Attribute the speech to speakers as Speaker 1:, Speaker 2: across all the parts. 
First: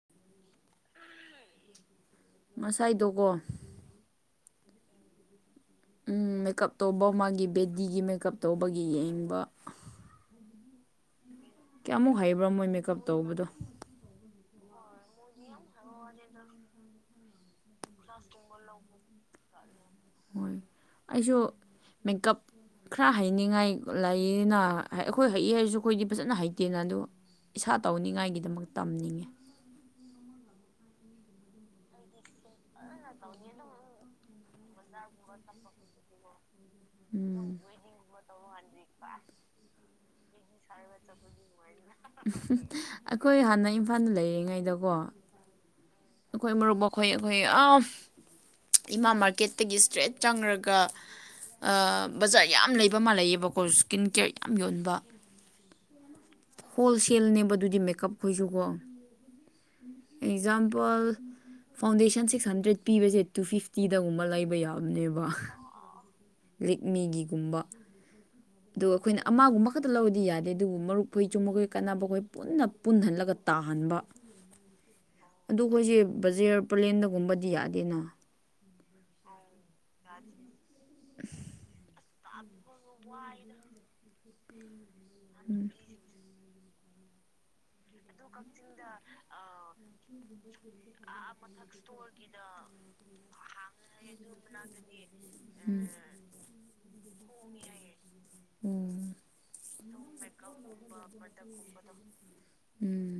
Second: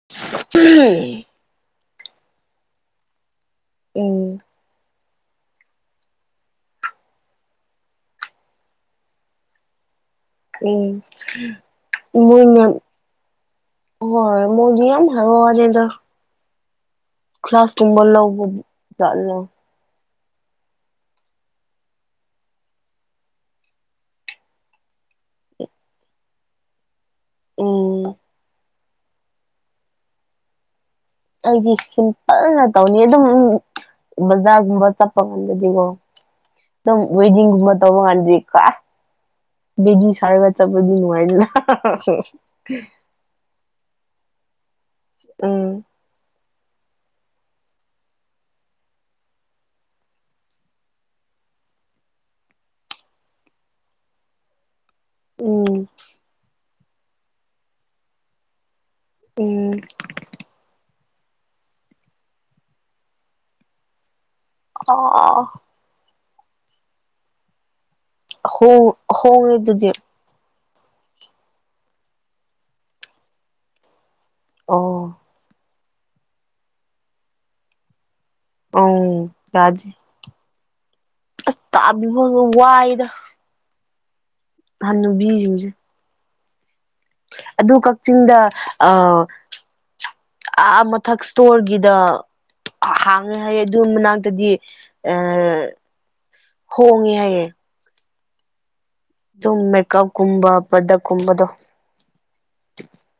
Speaker 1: [unintelligible]
Speaker 2: ꯉꯁꯥꯏꯗꫭꯀꯣ
Speaker 1: ꯑꯥ
Speaker 2: ꯝ ꯃꯦꯀꯞ ꯇꯧꯕ ꯃꯥꯒꯤ ꯕꯦꯗꯤꯒꯤ ꯃꯦꯀꯞ ꯇꯧꯕꯒꯤ ꯌꯦꯡꯕ꯫
Speaker 1: ꯎꯝ
Speaker 2: ꯀꯌꯥꯃꯨꯛ ꯍꯩꯕ꯭ꯔ ꯃꯣꯏ ꯃꯦꯀꯞ ꯇꯧꯕꯗꯣ꯫
Speaker 1: ꯃꫭꯏꯗꯤ ꯌꯥꯝ ꯍꯩꯕ ꯋꯥꯅꯦꯗ꯫ ꯀ꯭ꯂꯥꯁ ꯇꯨꯝꯕ ꯂꯧꯕ ꯆꯠꯂ
Speaker 2: ꯍꯣꯏ ꯑꯩꯁꯨ ꯃꯦꯀꯞ ꯈꯔ ꯍꯩꯅꯤꯡꯉꯥꯏ ꯂꯩꯅ ꯑꯩꯈꯣꯏ ꯍꯩ ꯍꯥꯏꯔꯁꯨ ꯑꯩꯈꯣꯏꯗꯤ ꯐꯖꯅ ꯍꯩꯇꯦꯅ ꯑꯗꯨ ꯏꯁꯥ
Speaker 1: ꯎꯝ
Speaker 2: ꯇꯧꯅꯤꯡꯉꯥꯏꯒꯤꯗꯃꯛ ꯇꯝꯅꯤꯡꯉꯤ
Speaker 1: ꯑꯩꯗꯤ ꯁꯤꯝꯄꯜꯅ ꯇꯧꯅꯤ ꯑꯗꯨꯝ ꯕꯖꯥꯔꯒꯨꯝꯕ ꯆꯠꯄ ꯀꯥꯟꯗꯗꯤꯀꯣ ꯅꯝ
Speaker 2: ꯎꯝ
Speaker 1: ꯋꯦꯗꯤꯡꯒꯨꯝꯕ ꯇꯧꯕ ꯀꯥꯟꯗꯗꯤ ꯀ ꯦꯖꯤ ꯁꯥꯔꯦꯕ ꯆꯆꯥ ꯄꯗꯤ ꯉꯅꯨꯡꯥꯏꯂ
Speaker 2: ꯐꯅ ꯂꯩꯔꯤꯉꯩꯗ
Speaker 1: ꯎꯝ
Speaker 2: ꯑꯩꯈꯣꯏ ꯃꯔ ꯔꯨꯕꯣꯛ ꯈꯣꯏ ꯑꯩꯈꯣꯏ ꯑ ꯏꯃꯥ ꯃꯥꯔꯀꯦꯠꯇꯒꯤ ꯏꯁꯇ꯭ꯔꯦꯠ ꯆꯪꯔꯒ ꯕꯖꯥꯔ ꯌꯥꯝ ꯂꯩꯕ ꯃꯥꯜꯂꯑꯕꯀꯣ ꯏꯁꯀꯤꯟ ꯀꯦꯌꯔ ꯌꯥꯝ ꯌꯣꯟꯕ
Speaker 1: ꯎꯝ
Speaker 2: ꯍꯣꯜꯁꯦꯜꯅꯦꯕ ꯑꯗꯨꯗꯤ ꯃꯦꯀꯞꯈꯣꯏꯁꯨꯀꯣ
Speaker 1: ꯎꯝ
Speaker 2: ꯜ ꯐꯥꯎꯟꯗꯦꯁꯟ ꯁꯤꯛꯁ ꯍꯟꯗ꯭ꯔꯦꯠ ꯄꯤꯕꯁꯦ ꯇꯨ ꯐꯤꯇꯤꯗꯒꯨꯝꯕ ꯂꯩ ꯌꯥꯝꯅꯦꯕ
Speaker 1: ꯑꯥ
Speaker 2: ꯔꯤꯛꯃꯤꯒꯤꯒꯨꯝꯕ
Speaker 1: ꯍꯣꯡ
Speaker 2: ꯑꯗꯨꯒ ꯑꯩꯈꯣꯏꯅ
Speaker 1: ꯍꯣꯡꯉꯦ
Speaker 2: ꯑꯃꯒꯨꯝꯕ ꯈꯛꯇ
Speaker 1: ꯑꯗꯨꯗꯤ
Speaker 2: ꯂꯧꯗꯤ ꯌꯥꯗꯦ ꯑꯗꯨꯕꯨ ꯃꯔꯨꯞꯈꯨ ꯆꯨꯝꯕꯈꯣꯏ ꯀꯥꯟꯅꯕ ꯑꯩꯈꯣꯏ ꯄꯨꯟꯅ ꯄꯨꯟꯍꯜꯂꯒ ꯇꯥꯍꯟꯕ
Speaker 1: ꯑꯣ
Speaker 2: ꯑꯗꯨ ꯑꯩꯈꯣꯏꯁꯦ ꯕꯖꯦꯌꯔ ꯄꯂꯦꯟꯗꯒꯨꯝꯕꯗꯤ ꯌꯥꯗꯦꯅ
Speaker 1: ꯑ ꯌꯥꯖꯤ ꯑ ꯇꯥꯕꯤ ꯋꯥꯏꯗ ꯍꯅꯨꯕꯤꯁꯤꯡꯨꯁꯦ ꯑꯗꯨ ꯀꯛꯆꯤꯡꯗ ꯑ ꯑꯥ ꯃꯊꯛ ꯏꯁꯇꯣꯔꯒꯤꯗ
Speaker 2: ꯑꯃꯊꯇꯒꯤꯗꯥꯡ
Speaker 1: ꯑ ꯍꯣꯡꯉꯦ ꯍꯥꯏꯌꯦ
Speaker 2: ꯎꯝ
Speaker 1: ꯑꯗꯨꯝ ꯃ ꯀꯥꯞ ꯀꯨꯝꯕ ꯄꯔꯗꯛ ꯀꯨꯝꯕꯗꯣ
Speaker 2: ꯎꯝ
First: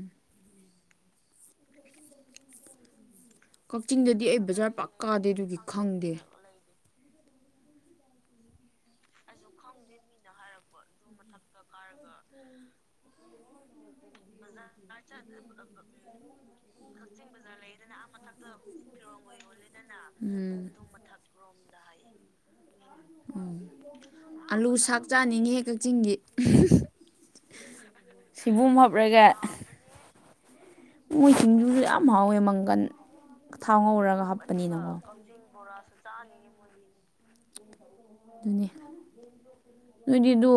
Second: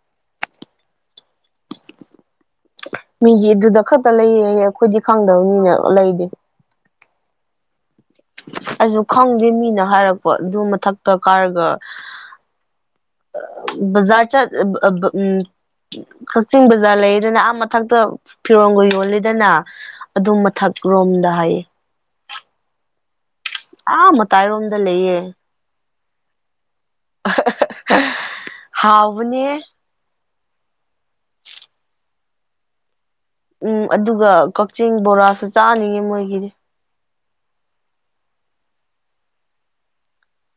Speaker 1: ꯃꯤꯁꯦ ꯑꯗꯨꯗ ꯈꯛꯇ
Speaker 2: ꯀꯛꯆꯤꯡꯗꯗꯤ ꯑꯩ
Speaker 1: ꯂꯩꯌꯦ
Speaker 2: ꯕꯖꯥꯔ ꯄꯥꯛ
Speaker 1: ꯑꯩꯈꯣꯏꯗꯤ
Speaker 2: ꯀꯥꯗꯦ ꯑꯗꯨꯒꯤ
Speaker 1: ꯈꯪꯗꯕꯅꯤꯅꯦ
Speaker 2: ꯈꯪꯗꯦ
Speaker 1: ꯂꯩꯗꯤ ꯑꯩꯁꯨ ꯈꯪꯗꯦ ꯃꯤꯅ ꯍꯥꯏꯔꯛꯄꯣ ꯑꯗꯨ ꯃꯊꯛꯇ ꯀꯥꯔꯒ ꯖꯥ ꯆ ꯎꯝ ꯀꯛꯆꯤꯡ ꯕꯖꯥꯔ ꯂꯩꯗꯅ ꯑꯥ ꯃꯊꯛꯇ ꯐꯤꯔꯣꯟꯒ ꯌꯣꯜꯂꯤꯗꯅ ꯑꯗꯨꯝ ꯃꯊꯛ ꯔꯣꯝꯗ ꯍꯥꯏ ꯑꯥ ꯃꯇꯥꯏꯔꯣꯝꯗ ꯂꯩꯌꯦ
Speaker 2: ꯆꯤꯡꯒꯤ ꯁꯤꯕꯨꯝ ꯍꯥꯞꯂꯒ
Speaker 1: ꯍꯥꯎꯕꯅꯦ
Speaker 2: ꯃꯣꯏ ꯁꯤꯡꯖꯨꯁꯨ ꯌꯥꯝ ꯍꯥꯎꯋꯦ ꯃꯪꯒꯟ ꯊꯥꯎ
Speaker 1: ꯎꯝ
Speaker 2: ꯉꯧꯔꯒ
Speaker 1: ꯑꯗꯨꯒ
Speaker 2: ꯍꯥꯞꯄꯅꯤꯅꯀꯣ
Speaker 1: ꯀꯛꯆꯤꯡ ꯕꯣꯔꯥꯁꯨ ꯆꯥꯅꯤꯡꯉꯤ ꯃꯣꯏꯒꯤꯗꯤ
Speaker 2: ꯑꯗꯨꯅꯤ ꯅꯣꯏꯗꯤ ꯑꯗꯨ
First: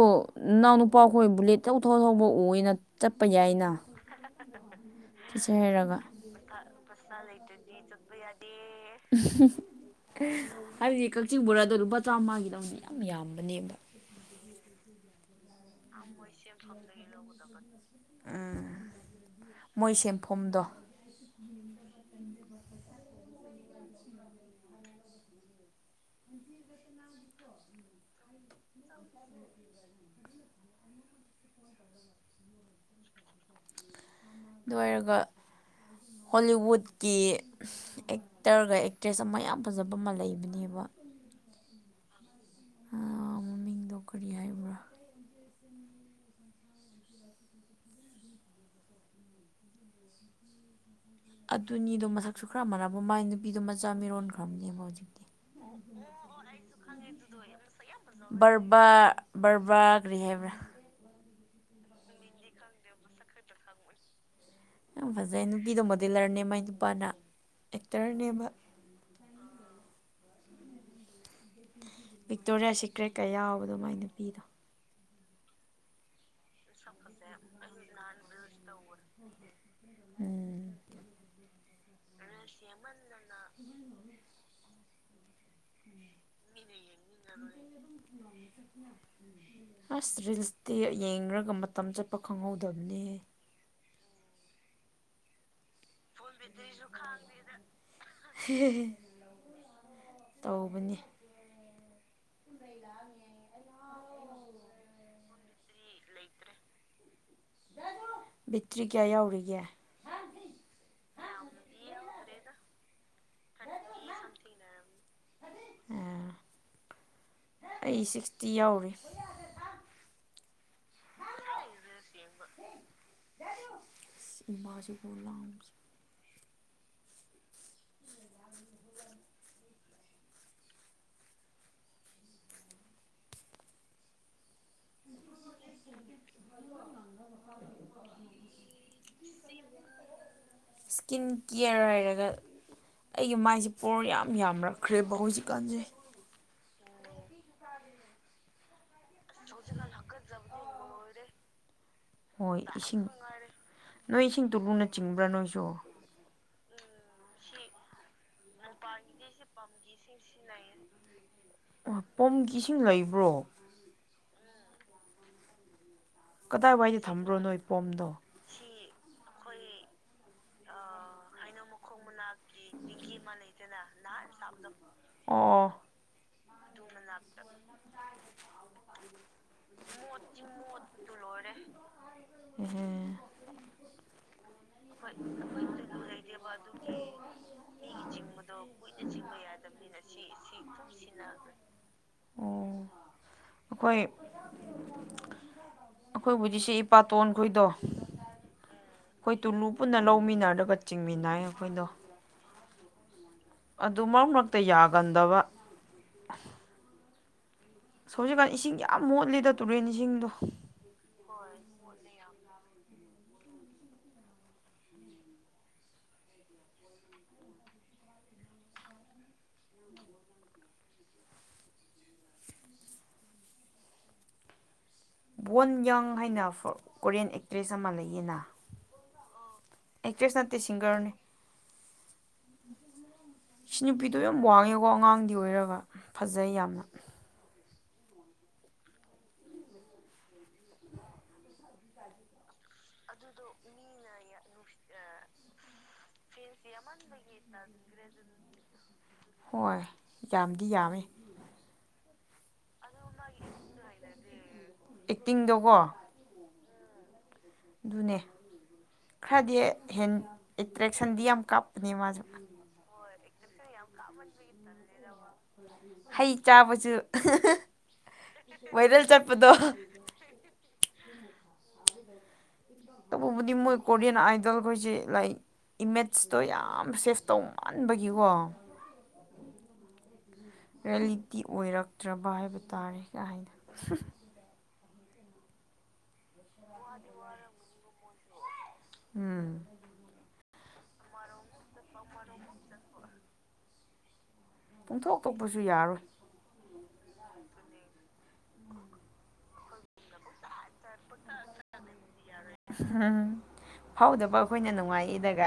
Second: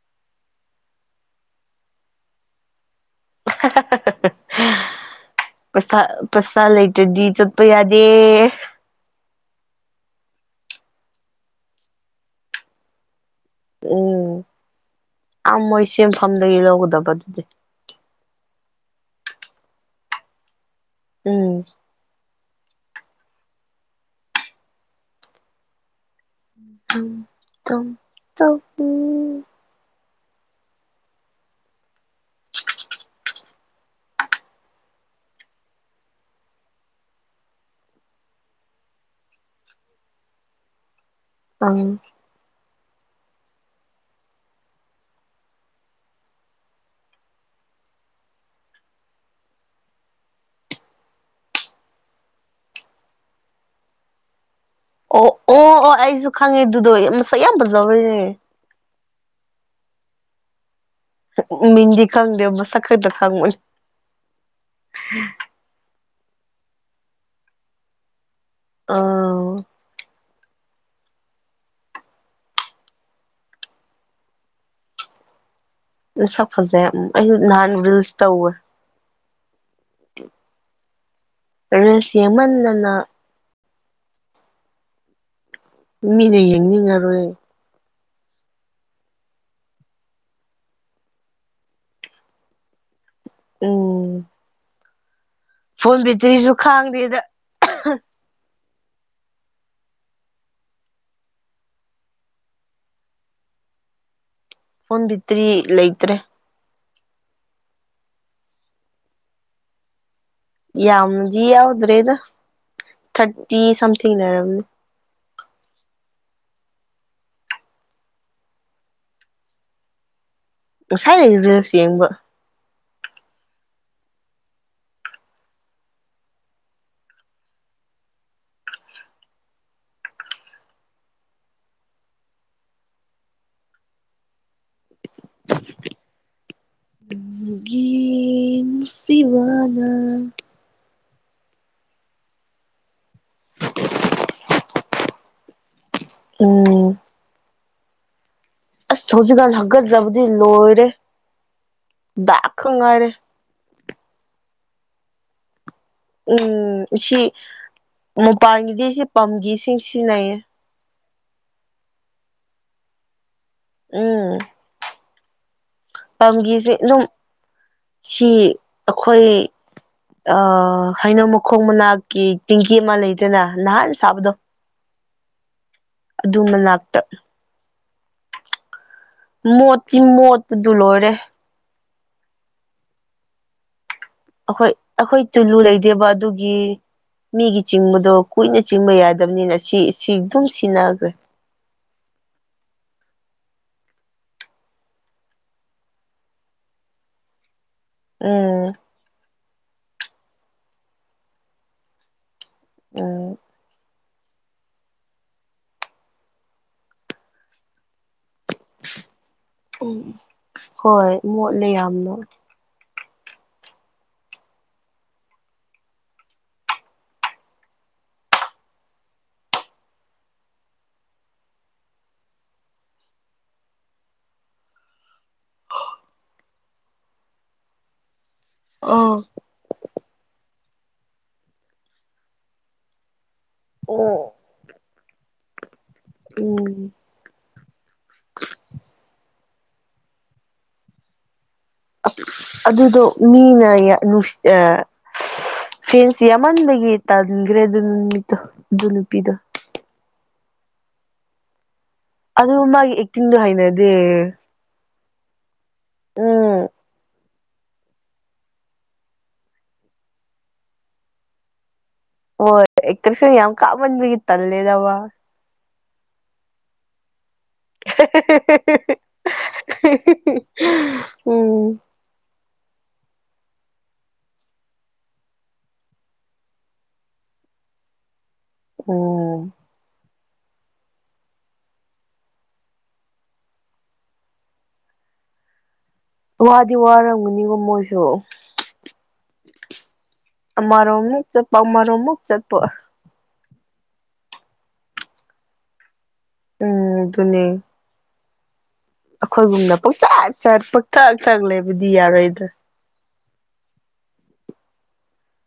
Speaker 2: ꯅꯅꯥꯎ ꯅꯨꯄꯥꯈꯣꯏ ꯕꯨꯂꯦꯠ ꯇꯧꯊꯣꯛꯑ ꯊꯧꯕ ꯑꯣꯏꯅ ꯆꯠꯄ ꯌꯥꯏꯅ ꯆꯠꯁꯦ ꯍꯥꯏꯔꯒ
Speaker 1: ꯄꯩꯁꯥ ꯄꯩꯁꯥ ꯂꯩꯇ꯭ꯔꯗꯤ ꯆꯠꯄ ꯌꯥꯗꯦ
Speaker 2: ꯍꯥꯏꯕꯗꯤ ꯀꯛꯆꯤꯡ ꯕꯣꯔꯥꯗ ꯑꯗꯨꯝ ꯃꯕꯆꯥ ꯃꯥꯒꯤꯗꯧꯅꯦ ꯌꯥꯝꯕ ꯑꯅꯦꯝꯕ
Speaker 1: ꯎꯝ ꯑꯥ ꯃꯣꯏ ꯁꯦꯟꯐꯝꯗꯒꯤ
Speaker 2: ꯎꯝ
Speaker 1: ꯂꯧꯒꯗꯕ ꯑꯗꯨꯗꯤ
Speaker 2: ꯃꯣꯏ ꯁꯦꯟꯐꯝꯗꯣ
Speaker 1: ꯎꯝ ꯎ ꯎꯝ
Speaker 2: ꯑꯗꯨꯏꯔꯒ ꯍꯣꯂꯤꯋꯨꯠꯀꯤ ꯑꯦꯛꯇꯔꯒ ꯑꯦꯛꯇ꯭ꯔꯦꯁ ꯑꯃ ꯌꯥꯝ ꯐꯖꯕ ꯑꯃ ꯂꯩꯕꯅꯦꯕ
Speaker 1: ꯑꯪ
Speaker 2: ꯃꯃꯤꯡꯗꯣ ꯀꯔꯤ ꯍꯥꯏꯕ꯭ꯔꯥ ꯑꯗꯨꯅꯤꯗꯣ ꯃꯁꯛꯁꯨ ꯈ꯭ꯔꯃꯔꯕ ꯃꯥꯏ ꯅꯨꯄꯤꯗꯣ ꯃꯆꯥ ꯃꯤꯔꯣꯟꯈ꯭ꯔ
Speaker 1: ꯑꯣ ꯑꯣ ꯑꯣ ꯑꯩꯁꯨ ꯈꯪꯉꯤꯗꯨꯗꯣ ꯃꯁꯛ ꯌꯥꯝ ꯐꯖꯧꯕ
Speaker 2: ꯕꯔꯕꯥ ꯕꯔꯕꯥ ꯒ꯭ꯔꯤꯍꯦꯕ꯭ꯔꯥ
Speaker 1: ꯃꯤꯡꯗꯤ ꯈꯪꯗꯦ ꯃꯁꯛ ꯈꯩꯗ ꯈꯪꯕꯅꯤ
Speaker 2: ꯌꯥꯝ ꯐꯖꯩ ꯅꯨꯄꯤꯗꯣ ꯃꯣꯗꯤꯂꯔꯅꯦ ꯃꯥꯏ ꯅꯨꯄꯥꯅ ꯑꯦꯛꯇꯔꯅꯦꯕ
Speaker 1: ꯑꯥ
Speaker 2: ꯕꯤꯛꯇꯣꯔꯤꯌꯥ ꯁꯤꯀ꯭ꯔꯦꯠꯀ ꯌꯥꯎꯕ ꯑꯗꯨꯃꯥꯏ ꯅꯨꯄꯤꯗꯣ
Speaker 1: ꯁꯛ ꯐꯖꯩ ꯑꯩꯁꯨ ꯅꯥꯟ ꯔꯤꯜꯁ ꯇꯧꯋꯦ
Speaker 2: ꯎꯝ
Speaker 1: [unintelligible] ꯔꯤꯜꯁ ꯌꯦꯡꯃꯟꯗꯅ ꯃꯤꯅ ꯌꯦꯡꯅꯤꯡꯉꯔꯣꯏ
Speaker 2: [unintelligible] ꯑꯁ ꯔꯤꯜꯁꯇꯤ ꯌꯦꯡꯉꯒ ꯃꯇꯝ ꯆꯠꯄ ꯈꯪꯍꯧꯗꯕꯅꯦ
Speaker 1: ꯎꯝ ꯐꯣꯟ ꯕꯦꯇꯔꯤꯁꯨ ꯈꯥꯡꯗꯦꯗ
Speaker 2: ꯇꯧꯕꯅꯦ [unintelligible]
Speaker 1: ꯐꯣꯟ ꯕꯤꯇ꯭ꯔꯤ ꯂꯩꯇ꯭ꯔꯦ
Speaker 2: ꯕꯤꯛꯇ꯭ꯔꯤ ꯀꯌꯥ ꯌꯥꯎꯔꯤꯒꯦ
Speaker 1: ꯌꯥꯝꯗꯤ ꯌꯥꯎꯗ꯭ꯔꯦꯗ ꯊꯥꯔꯇꯤ ꯁꯝꯊꯤꯡ ꯂꯩꯔꯝꯅꯤ
Speaker 2: ꯑꯩ ꯁꯤꯛꯁꯇꯤ ꯌꯥꯎꯔꯤ
Speaker 1: ꯉꯁꯥꯏꯅ ꯔꯤꯜꯁ ꯌꯦꯡꯕ
Speaker 2: ꯏꯃꯥꯁꯨ [unintelligible]
Speaker 1: ꯒꯤ
Speaker 2: [unintelligible]
Speaker 1: [unintelligible]
Speaker 2: ꯏꯁꯀꯤꯟ ꯀꯤꯌꯔ ꯍꯥꯏꯔꯒ ꯑꯩꯒꯤ ꯃꯥꯏꯁꯦ ꯄꯣꯔ ꯌꯥꯝ ꯌꯥꯝꯔꯛꯈ꯭ꯔꯦꯕ ꯍꯧꯖꯤꯛꯀꯥꯟꯁꯦ
Speaker 1: ꯎꯝ ꯑꯁ ꯍꯧꯖꯤꯛꯀꯥꯟ ꯍꯥꯀꯠꯆꯕꯗꯤ ꯂꯣꯏꯔꯦ ꯗꯥꯛ
Speaker 2: ꯍꯣꯏ
Speaker 1: ꯈ
Speaker 2: ꯏꯁꯤꯡ
Speaker 1: ꯉꯥꯏꯔꯦ
Speaker 2: ꯅꯣꯏ ꯏꯁꯤꯡ ꯇꯨꯂꯨꯅ ꯆꯤꯡꯕ꯭ꯔ ꯅꯣꯏꯁꯨ
Speaker 1: ꯎꯝ ꯁꯤ ꯃꯄꯥꯟꯒꯤꯗꯤ ꯁꯤ ꯄꯝꯒꯤꯁꯤꯡ ꯁꯤꯖꯤꯟ ꯅꯩꯌꯦ
Speaker 2: ꯄꯝꯒꯤ ꯏꯁꯤꯡ ꯂꯩꯕ꯭ꯔꯣ
Speaker 1: ꯎꯝ ꯄꯝꯒꯤꯁꯤ
Speaker 2: ꯀꯗꯥꯏꯋꯥꯏꯗ
Speaker 1: ꯑꯗꯨꯝ
Speaker 2: ꯊꯝꯕ꯭ꯔꯣ ꯅꯣꯏ ꯄꯣꯝꯗꯣ
Speaker 1: ꯁꯤ ꯑꯈꯣꯏ ꯑ ꯍꯩꯅꯧ ꯃꯈꯣꯡ ꯃꯅꯥꯛ ꯀꯤ ꯇꯤꯡꯀꯤ ꯑꯃ ꯂꯩꯗꯅ ꯅꯍꯥꯟ ꯁꯥꯕꯗꯣ
Speaker 2: ꯑꯣ
Speaker 1: ꯑꯗꯨ ꯃꯅꯥꯛꯇ ꯃꯣꯠꯇꯤ ꯃꯣꯠꯄꯗꯨ ꯂꯣꯏꯔꯦ
Speaker 2: ꯎꯝ
Speaker 1: ꯑꯈꯣꯏ ꯑꯈꯣꯏ ꯇꯨꯂꯨ ꯂꯩꯗꯦꯕ ꯑꯗꯨꯒꯤ ꯃꯤꯒꯤ ꯆꯤꯡꯕꯗꯣ ꯀꯨꯏꯅ ꯆꯤꯡꯕ ꯌꯥꯗꯝꯅꯤꯅ ꯁꯤ ꯁꯤ ꯑꯗꯨꯝ ꯁꯤꯟꯅꯈ꯭ꯔꯦ
Speaker 2: ꯑꯣ ꯑꯈꯣꯏ ꯑꯈꯣꯏ ꯍꯧꯖꯤꯛꯁꯦ ꯏꯄꯥꯇꯣꯟꯈꯣꯏꯗꯣ
Speaker 1: ꯎꯝ
Speaker 2: ꯈꯣꯏ ꯇꯨꯂꯨ ꯄꯨꯟꯅ ꯂꯧꯃꯤꯟꯅꯔꯒ ꯆꯤꯡꯃꯤꯟꯅꯩ ꯑꯈꯣꯏꯗꯣ
Speaker 1: ꯎꯝ
Speaker 2: ꯑꯗꯨ ꯃꯔꯛ ꯃꯔꯛꯇ ꯌꯥꯒꯟꯗꯕ ꯍꯧꯖꯤꯛꯀꯥꯟ ꯏꯁꯤꯡ ꯌꯥꯝ ꯃꯣꯠꯂꯤꯗ ꯇꯨꯔꯦꯟ
Speaker 1: ꯎꯝ
Speaker 2: ꯏꯁꯤꯡꯗꯣ
Speaker 1: ꯍꯣꯏ ꯃꯣꯠꯂꯦ ꯌꯥꯝꯅꯣ
Speaker 2: ꯕꯣꯔꯟ ꯌꯪ ꯍꯥꯏꯅ ꯀꯣꯔꯤꯌꯥꯟ ꯑꯦꯛꯇ꯭ꯔꯦꯁ ꯑꯃ ꯂꯩꯌꯦꯅ
Speaker 1: ꯑꯥ
Speaker 2: ꯑꯦꯛꯇ꯭ꯔꯦꯁ ꯅꯠꯇꯦ ꯁꯤꯡꯒꯔꯅꯦ ꯁꯤ ꯅꯨꯄꯤꯗꯣ
Speaker 1: ꯑꯣ
Speaker 2: ꯌꯥꯝ ꯋꯥꯡꯉꯦ ꯑꯗꯨꯒ ꯑꯉꯥꯡꯗꯤ ꯑꯣꯏꯔꯒ ꯐꯖꯩ ꯌꯥꯝꯅ
Speaker 1: ꯎꯝ ꯑꯗꯨꯗꯣ ꯃꯤꯅ ꯅꯨꯡ ꯐꯦꯟꯁꯤ ꯌꯥꯝꯃꯟꯕꯒꯤ ꯇꯥꯁꯤꯟꯈ꯭ꯔꯦ ꯑꯗꯨ ꯅꯨꯃꯤꯠꯇꯣ ꯑꯗꯨ ꯅꯨꯄꯤꯗꯣ
Speaker 2: ꯍꯣꯏ ꯌꯥꯝꯗꯤ ꯌꯥꯝꯃꯦ
Speaker 1: ꯑꯗꯨ ꯃꯥꯒꯤ ꯑꯦꯛꯇꯤꯡꯗꯣ ꯍꯩꯅꯗꯦ
Speaker 2: ꯑꯦꯛꯇꯤꯡꯗꯣꯀꯣ
Speaker 1: ꯑꯝ
Speaker 2: ꯑꯗꯨꯅꯦ ꯈꯔꯗꯤ ꯑꯦꯇ꯭ꯔꯦꯛꯁꯟꯗꯤ ꯌꯥꯝ ꯀꯥꯞ ꯑꯅꯤꯃ
Speaker 1: ꯐ ꯌꯥꯝ ꯀꯥꯃꯟꯕꯤꯒꯤ ꯇꯜꯂꯦꯗꯕ
Speaker 2: ꯍꯩ ꯆꯥꯕꯁꯨ ꯚꯥꯏꯔꯦꯜ ꯆꯠꯄꯗꯣ
Speaker 1: ꯎꯝ
Speaker 2: ꯇꯕꯨꯗꯤ ꯃꯣꯏ ꯀꯣꯔꯤꯌꯥꯟ ꯑꯥꯏꯗꯜ ꯀꯁꯦ ꯂꯥꯏ ꯏꯃꯦꯖꯇꯣ ꯌꯥꯝ ꯁꯦꯐ ꯇꯧꯃꯥꯟꯕꯒꯤꯀꯣ
Speaker 1: ꯎꯝ
Speaker 2: ꯔꯤꯌꯦꯂꯤꯇꯤ ꯑꯣꯏꯔꯛꯇ꯭ꯔꯕ ꯍꯥꯏꯕ ꯇꯥꯔꯦ ꯀꯥꯏꯅ
Speaker 1: ꯋꯥꯗꯤ ꯋꯥꯔꯝꯒꯅꯤꯕꯣ ꯃꯣꯏꯁꯨ
Speaker 2: ꯎꯝ
Speaker 1: ꯑꯔ ꯑꯃꯃꯨꯛ ꯆꯄ ꯑꯔ ꯑꯃꯃꯨꯛ ꯆꯠꯄ
Speaker 2: ꯄꯨꯡꯊꯣꯛꯇꯣꯛꯄꯁꯨ ꯌꯥꯔꯣꯏ
Speaker 1: ꯎꯝ ꯑꯗꯨꯅꯤ
Speaker 2: ꯎꯝ
Speaker 1: ꯑꯩꯈꯣꯏꯒꯨꯝꯅ ꯄꯣꯛꯆꯠ ꯆꯠ ꯄꯣꯛꯇꯥꯛ ꯇꯛ ꯂꯩꯕꯗꯤ ꯌꯥꯔꯣꯏꯗ
Speaker 2: ꯎꯝ ꯐꯥꯎꯗꯕ ꯑꯩꯈꯣꯏꯅ ꯅꯨꯡꯉꯥꯏꯗꯒ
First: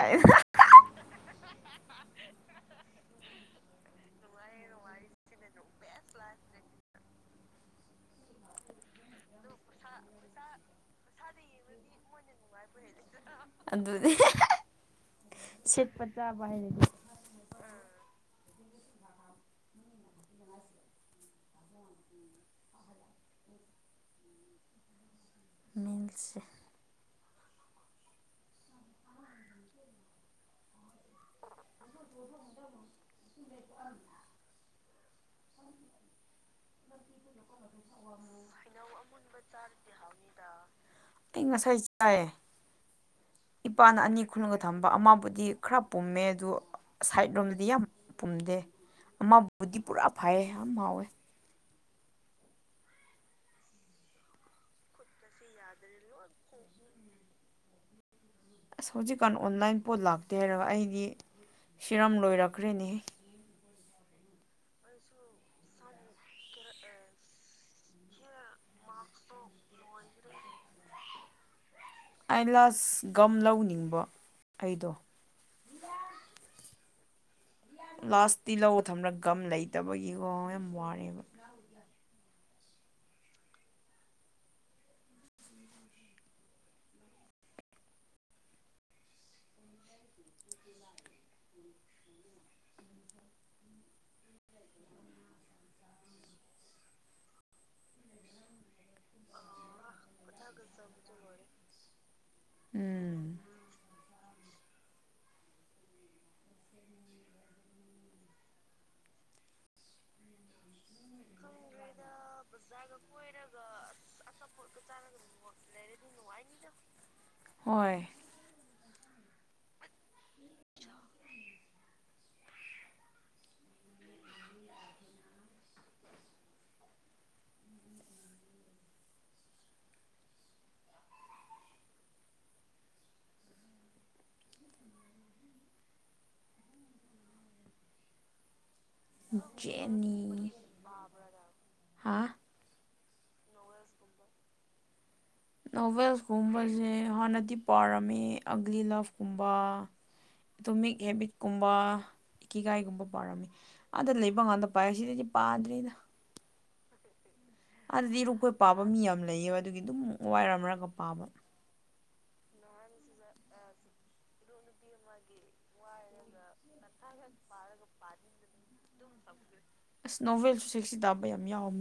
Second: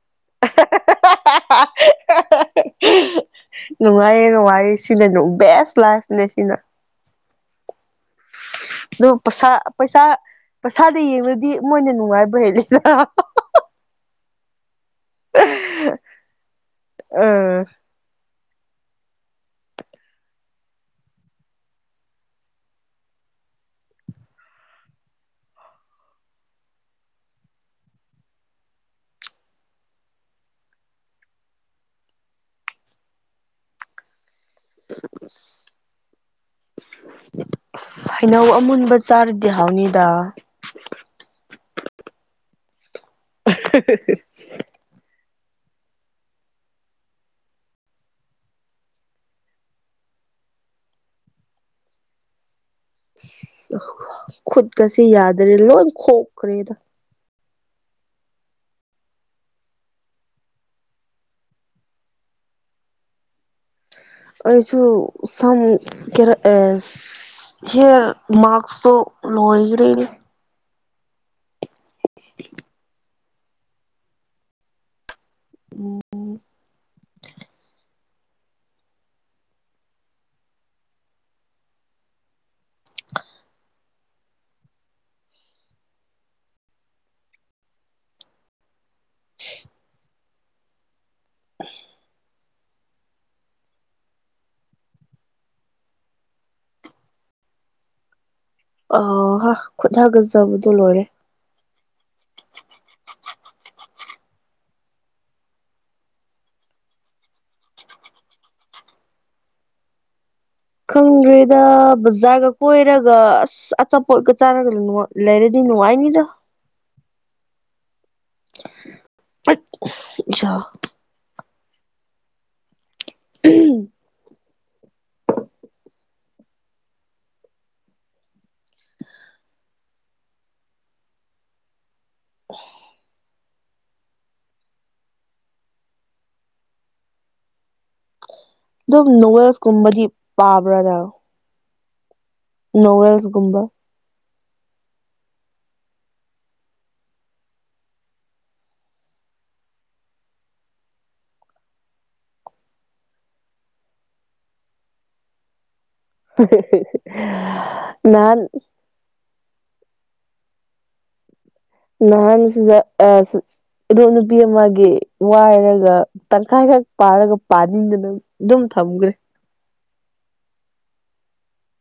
Speaker 2: [inaudible]
Speaker 1: ꯅꯨꯡꯉꯥꯏꯌꯦ ꯅꯨꯡꯉꯥꯏꯌꯦ ꯁꯤꯅꯁꯨ ꯕꯦꯁ ꯂꯥꯏꯁꯤꯅꯦ ꯁꯤꯅ
Speaker 2: ꯎꯝ
Speaker 1: ꯑꯗꯨ ꯄꯩꯁꯥ ꯄꯩꯁꯥ ꯄꯩꯁꯥꯗ ꯌꯦꯡꯨꯔꯗꯤ ꯃꯣꯏꯅ ꯅꯨꯡꯉꯥꯏꯕ ꯍꯦꯜꯂꯦ
Speaker 2: ꯑꯗꯨꯗꯤ ꯁꯦꯠꯄꯆꯥꯔ
Speaker 1: ꯎꯝ
Speaker 2: ꯃꯤꯜꯁꯦ [unintelligible]
Speaker 1: [unintelligible] ꯁꯩꯅꯧ ꯑꯃꯨꯟꯕ ꯆꯥꯔꯗꯤ ꯍꯥꯎꯅꯤꯗ
Speaker 2: ꯑꯩ ꯉꯁꯥꯏ ꯆꯥꯏꯑ ꯏꯄꯥꯅ ꯑꯅꯤ ꯈꯨꯜꯒ ꯊꯝꯕ ꯑꯃꯕꯨꯗꯤ ꯈꯔ ꯄꯨꯝꯃꯦ ꯑꯗꯨ ꯁꯥꯏꯠ ꯔꯣꯝꯗꯗꯤ ꯌꯥꯝ ꯄꯨꯝꯗꯦ ꯑꯃꯕꯨꯗꯤ ꯄꯨꯔꯥ ꯐꯩꯌꯦ ꯌꯥꯝ ꯍꯥꯎꯋꯦ
Speaker 1: ꯈꯨꯗꯀꯁꯤ ꯌꯥꯗꯔꯦ ꯂꯣꯏ ꯈꯣꯛꯈ꯭ꯔꯦꯗ
Speaker 2: ꯑꯁ ꯍꯧꯖꯤꯛꯀꯥꯟ ꯑꯣꯟꯂꯥꯏꯟ ꯄꯣꯠ ꯂꯥꯛꯇꯦ ꯍꯥꯏꯔꯒ ꯑꯩꯗꯤ ꯁꯤꯔ ꯂꯣꯏꯔꯛꯈ꯭ꯔꯦꯅꯦ
Speaker 1: ꯑꯩꯁꯨ ꯁꯝ ꯀꯔ ꯍꯦꯔ ꯃꯁꯛ ꯂꯣꯏꯒ꯭ꯔꯔꯤ
Speaker 2: ꯑꯥꯏꯂꯥꯁ ꯒꯝ ꯂꯧꯅꯤꯡꯕ ꯑꯩꯗꯣ
Speaker 1: ꯎꯝ
Speaker 2: ꯂꯥꯁꯇꯤ ꯂꯧ ꯊꯝꯔꯒ ꯒꯝ ꯂꯩꯇꯕꯒꯤꯀꯣ ꯌꯥꯝ ꯋꯥꯔꯦꯕ
Speaker 1: ꯑ ꯍꯥ ꯈꯨꯠꯊꯒꯖꯕꯗꯣ ꯂꯣꯏꯔꯦ
Speaker 2: ꯎꯝ
Speaker 1: ꯈꯪꯗ꯭ꯔꯦꯗ ꯕꯖꯥꯔꯒ ꯀꯣꯏꯔꯒ ꯑꯁ ꯑꯆꯥꯄꯣꯠꯀ ꯆꯥꯔꯒ ꯂꯩꯔꯗꯤ ꯅꯅꯨꯡ ꯄꯅꯤꯗ
Speaker 2: ꯍꯣꯏꯣꯏ
Speaker 1: ꯆꯥ ꯎꯝ ꯑꯗꯨꯝ ꯅꯣꯋꯦꯜꯁꯀꯨꯝꯕꯗꯤ ꯄꯥꯕ꯭ꯔꯥꯗ
Speaker 2: ꯍꯥꯥ
Speaker 1: ꯅꯣꯋꯦꯜꯁꯒꯨꯝꯕ
Speaker 2: ꯅꯣꯚꯦꯜꯁꯀꯨꯝꯕꯁꯦ ꯍꯥꯟꯅꯗꯤ ꯄꯥꯔꯝꯃꯦ ꯑꯒ꯭ꯂꯤ ꯂꯞꯀꯨꯝꯕ ꯑꯗꯨ ꯃꯤꯠ ꯍꯦꯕꯤꯠꯀꯨꯝꯕ ꯏꯀꯦꯒꯥꯏꯒꯨꯝꯕ ꯄꯥꯔꯝꯃꯤ ꯑꯥꯗ ꯂꯩꯕ ꯀꯥꯟꯗ ꯄꯥꯏ ꯁꯤꯗꯗꯤ ꯄꯥꯗ꯭ꯔꯦꯅ
Speaker 1: ꯎ
Speaker 2: ꯑꯗꯨꯗꯤꯔꯨꯈꯣꯏ ꯄꯥꯕ ꯃꯤ ꯌꯥꯝ ꯂꯩꯌꯦꯕ ꯑꯗꯨꯒꯤ ꯑꯗꯨꯝ ꯋꯥꯏꯔꯝꯔꯒ ꯄꯥꯕ
Speaker 1: ꯅꯍꯥꯟ ꯑ ꯑꯗꯣ ꯅꯨꯄꯤ ꯑꯃꯒꯤ ꯋꯥꯏꯔꯒ ꯇꯪꯈꯥꯏꯈꯛ ꯄꯥꯔꯒ ꯄꯥꯅꯤꯡꯗꯅ ꯑꯗꯨꯝ ꯊꯝꯒ꯭ꯔꯦ
Speaker 2: ꯑꯁ ꯅꯣꯕꯦꯜꯁꯨꯁ ꯁꯤ ꯇꯥꯕ ꯌꯥꯝ ꯌꯥꯎꯋꯦ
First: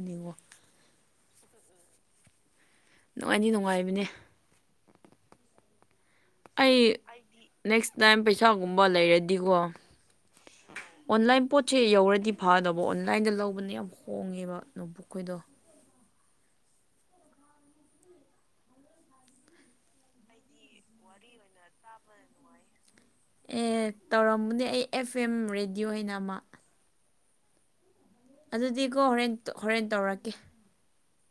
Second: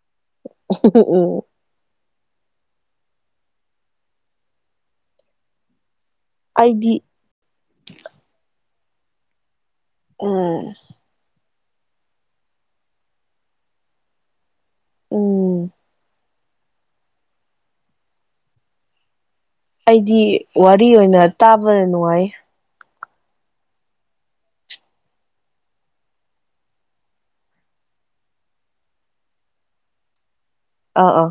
Speaker 1: ꯑꯣ ꯑꯣ
Speaker 2: ꯅꯨꯡꯉꯥꯏꯅꯤ ꯅꯨꯡꯉꯥꯏꯕꯅꯦ ꯑꯩ
Speaker 1: ꯑꯩꯗꯤ
Speaker 2: ꯅꯦꯛꯁ ꯇꯥꯏꯝ ꯄꯩꯁꯥꯒꯨꯝꯕ ꯂꯩꯔꯗꯤꯀꯣ
Speaker 1: ꯎꯝ
Speaker 2: ꯆꯦ ꯌꯧꯔꯗꯤ ꯐꯗꯧꯕ ꯑꯣꯟꯂꯥꯏꯟꯗ ꯂꯧꯕꯅ ꯌꯥꯝ ꯍꯣꯡꯉꯦꯕ ꯅꯣꯕꯨꯛꯈꯣꯏꯗꯣ
Speaker 1: ꯎꯝ ꯑꯩꯗꯤ ꯋꯥꯔꯤ ꯑꯣꯏꯅ ꯇꯥꯕꯗ ꯅꯨꯡꯉꯥꯏ
Speaker 2: ꯑꯦ ꯇꯧꯔꯃꯅꯦ ꯑꯩ ꯑꯦꯐ ꯑꯦꯝ ꯔꯦꯗꯤꯌꯑꯣ ꯍꯥꯏꯅ ꯑꯃ ꯑꯗꯨꯗꯤꯀꯣ ꯍꯣꯔꯦꯟ ꯍꯣꯔꯦꯟ ꯇꯧꯔꯛꯀꯦ
Speaker 1: ꯑꯥ ꯑꯥ